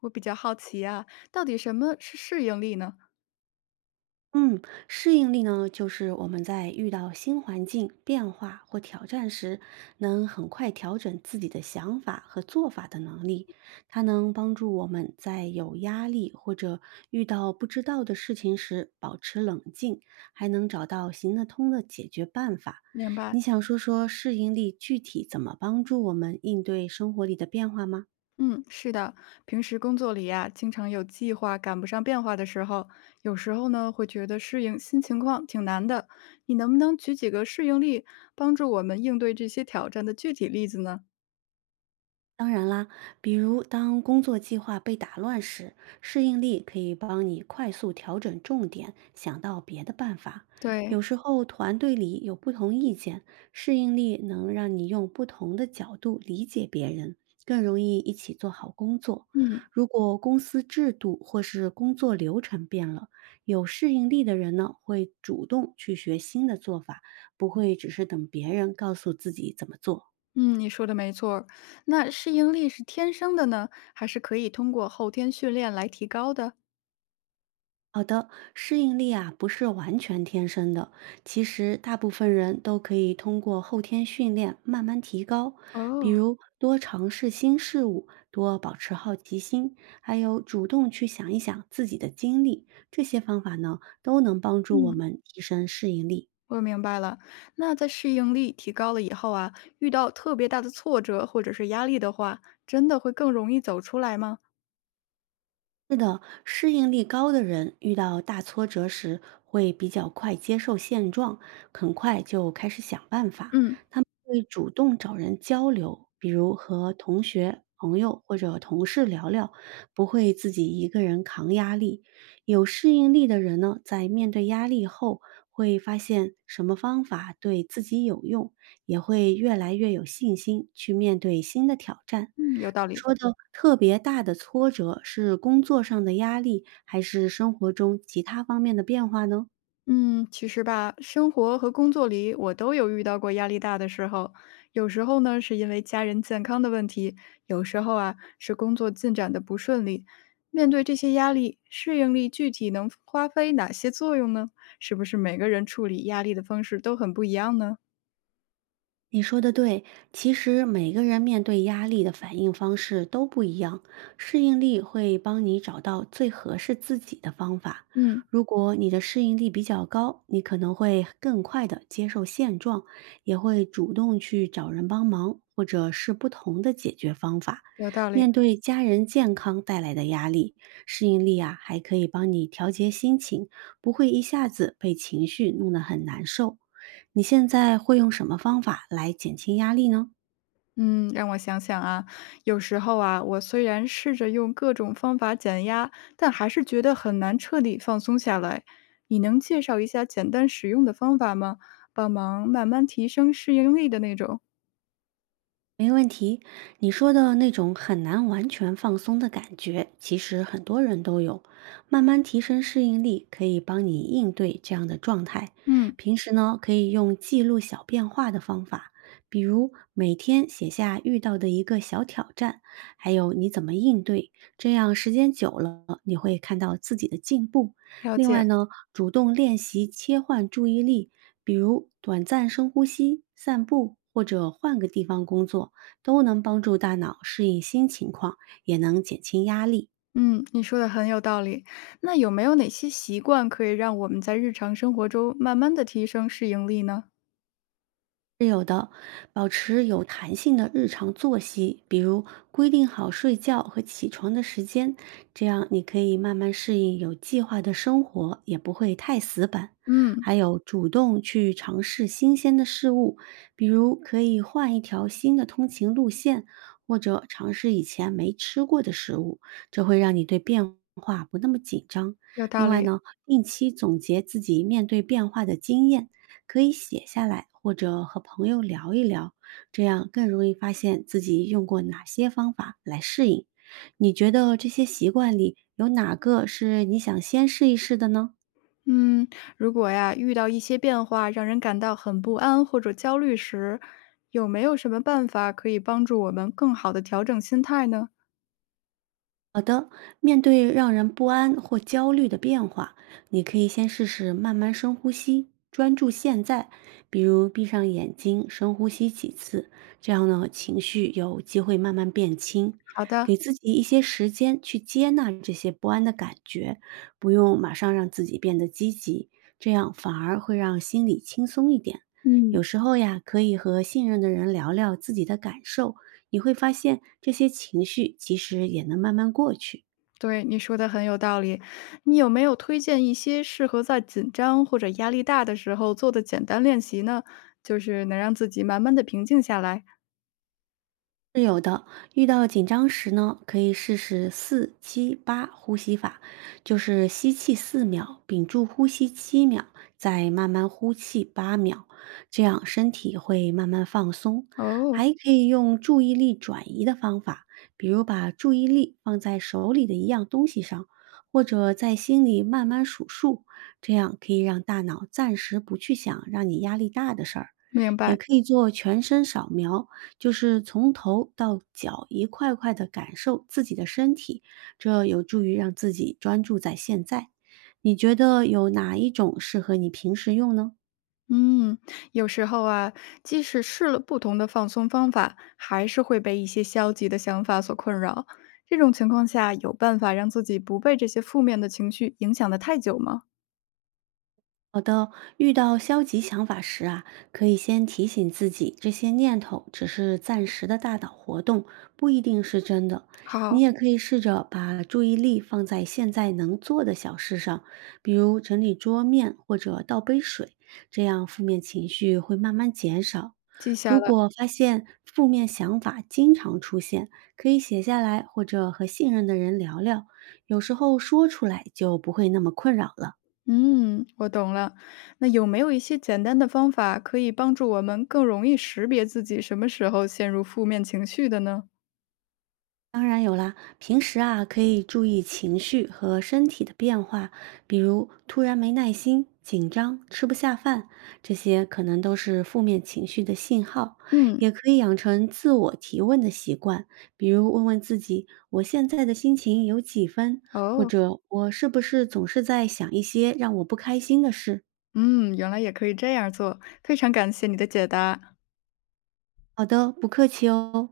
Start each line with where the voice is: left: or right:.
left: 我比较好奇啊，到底什么是适应力呢？
right: 嗯，适应力呢，就是我们在遇到新环境、变化或挑战时，能很快调整自己的想法和做法的能力。它能帮助我们在有压力或者遇到不知道的事情时保持冷静，还能找到行得通的解决办法。
left: 明白，
right: 你想说说适应力具体怎么帮助我们应对生活里的变化吗？
left: 嗯，是的，平时工作里呀、经常有计划赶不上变化的时候，有时候呢会觉得适应新情况挺难的。你能不能举几个适应力，帮助我们应对这些挑战的具体例子呢？
right: 当然啦，比如当工作计划被打乱时，适应力可以帮你快速调整重点，想到别的办法。有
left: 对，
right: 时候团队里有不同意见，适应力能让你用不同的角度理解别人，更容易一起做好工作。
left: 嗯
right: 如果公司制度或是工作流程变了，有适应力的人呢，会主动去学新的做法，不会只是等别人告诉自己怎么做。
left: 嗯，你说的没错儿那适应力是天生的呢，还是可以通过后天训练来提高的？
right: 好的，适应力啊不是完全天生的，其实大部分人都可以通过后天训练慢慢提高，比
left: 哦，
right: 如多尝试新事物，多保持好奇心，还有主动去想一想自己的经历，这些方法呢都能帮助我
left: 嗯。
right: 们提升适应力。
left: 我明白了，那在适应力提高了以后啊，遇到特别大的挫折或者是压力的话，真的会更容易走出来吗？
right: 是的，适应力高的人遇到大挫折时会比较快接受现状，很快就开始想办法。
left: 嗯，
right: 他们会主动找人交流，比如和同学、朋友或者同事聊聊，不会自己一个人扛压力。有适应力的人呢，在面对压力后，会发现什么方法对自己有用，也会越来越有信心去面对新的挑战。
left: 嗯，有道理。
right: 说的特别大的挫折是工作上的压力，还是生活中其他方面的变化呢？
left: 嗯，其实吧，生活和工作里我都有遇到过压力大的时候，有时候呢是因为家人健康的问题，有时候啊是工作进展的不顺利。面对这些压力，适应力具体能发挥哪些作用呢？是不是每个人处理压力的方式都很不一样呢？
right: 你说的对，其实每个人面对压力的反应方式都不一样，适应力会帮你找到最合适自己的方法。
left: 嗯，
right: 如果你的适应力比较高，你可能会更快的接受现状，也会主动去找人帮忙，或者是不同的解决方法。
left: 有道
right: 面
left: 理。
right: 对家人健康带来的压力，适应力啊还可以帮你调节心情，不会一下子被情绪弄得很难受。你现在会用什么方法来减轻压力呢？
left: 嗯，让我想想啊，有时候啊，我虽然试着用各种方法减压，但还是觉得很难彻底放松下来。你能介绍一下简单实用的方法吗？帮忙慢慢提升适应力的那种。
right: 没问题，你说的那种很难完全放松的感觉，其实很多人都有。慢慢提升适应力，可以帮你应对这样的状态。
left: 嗯，
right: 平时呢，可以用记录小变化的方法，比如每天写下遇到的一个小挑战，还有你怎么应对。这样时间久了，你会看到自己的进步。
left: 了
right: 另外
left: 解。
right: 呢，主动练习切换注意力，比如短暂深呼吸、散步，或者换个地方工作。都能帮助大脑适应新情况，也能减轻压力。
left: 嗯，你说的很有道理。那有没有哪些习惯可以让我们在日常生活中慢慢的提升适应力呢？
right: 是有的，保持有弹性的日常作息，比如规定好睡觉和起床的时间，这样你可以慢慢适应有计划的生活，也不会太死板。
left: 嗯，
right: 还有主动去尝试新鲜的事物，比如可以换一条新的通勤路线，或者尝试以前没吃过的食物，这会让你对变化不那么紧张。
left: 有道
right: 另外
left: 理。
right: 呢，定期总结自己面对变化的经验。可以写下来，或者和朋友聊一聊，这样更容易发现自己用过哪些方法来适应。你觉得这些习惯里有哪个是你想先试一试的呢？
left: 嗯，如果呀遇到一些变化，让人感到很不安或者焦虑时，有没有什么办法可以帮助我们更好的调整心态呢？
right: 好的，面对让人不安或焦虑的变化，你可以先试试慢慢深呼吸，专注现在，比如闭上眼睛，深呼吸几次，这样呢，情绪有机会慢慢变轻。
left: 好的，
right: 给自己一些时间去接纳这些不安的感觉，不用马上让自己变得积极，这样反而会让心里轻松一点。
left: 嗯，
right: 有时候呀，可以和信任的人聊聊自己的感受，你会发现这些情绪其实也能慢慢过去。
left: 对，你说的很有道理。你有没有推荐一些适合在紧张或者压力大的时候做的简单练习呢？就是能让自己慢慢的平静下来。
right: 是有的，遇到紧张时呢，可以试试四七八呼吸法，就是吸气4秒，屏住呼吸7秒，再慢慢呼气8秒，这样身体会慢慢放松。
left: 哦，
right: 还可以用注意力转移的方法，比如把注意力放在手里的一样东西上，或者在心里慢慢数数，这样可以让大脑暂时不去想让你压力大的事儿。
left: 明
right: 也
left: 白。
right: 可以做全身扫描，就是从头到脚一块块的感受自己的身体，这有助于让自己专注在现在。你觉得有哪一种适合你平时用呢？
left: 嗯，有时候啊，即使试了不同的放松方法，还是会被一些消极的想法所困扰。这种情况下，有办法让自己不被这些负面的情绪影响的太久吗？
right: 好的，遇到消极想法时啊，可以先提醒自己，这些念头只是暂时的大脑活动，不一定是真的。你
left: 好，
right: 也可以试着把注意力放在现在能做的小事上，比如整理桌面或者倒杯水，这样负面情绪会慢慢减少。
left: 记下
right: 如
left: 了。
right: 果发现负面想法经常出现，可以写下来或者和信任的人聊聊，有时候说出来就不会那么困扰了。
left: 嗯，我懂了。那有没有一些简单的方法可以帮助我们更容易识别自己什么时候陷入负面情绪的呢？
right: 当然有啦，平时啊可以注意情绪和身体的变化，比如突然没耐心、紧张、吃不下饭，这些可能都是负面情绪的信号。
left: 嗯，
right: 也可以养成自我提问的习惯，比如问问自己：我现在的心情有几分？或
left: 哦，
right: 者我是不是总是在想一些让我不开心的事？
left: 嗯，原来也可以这样做，非常感谢你的解答。
right: 好的，不客气哦。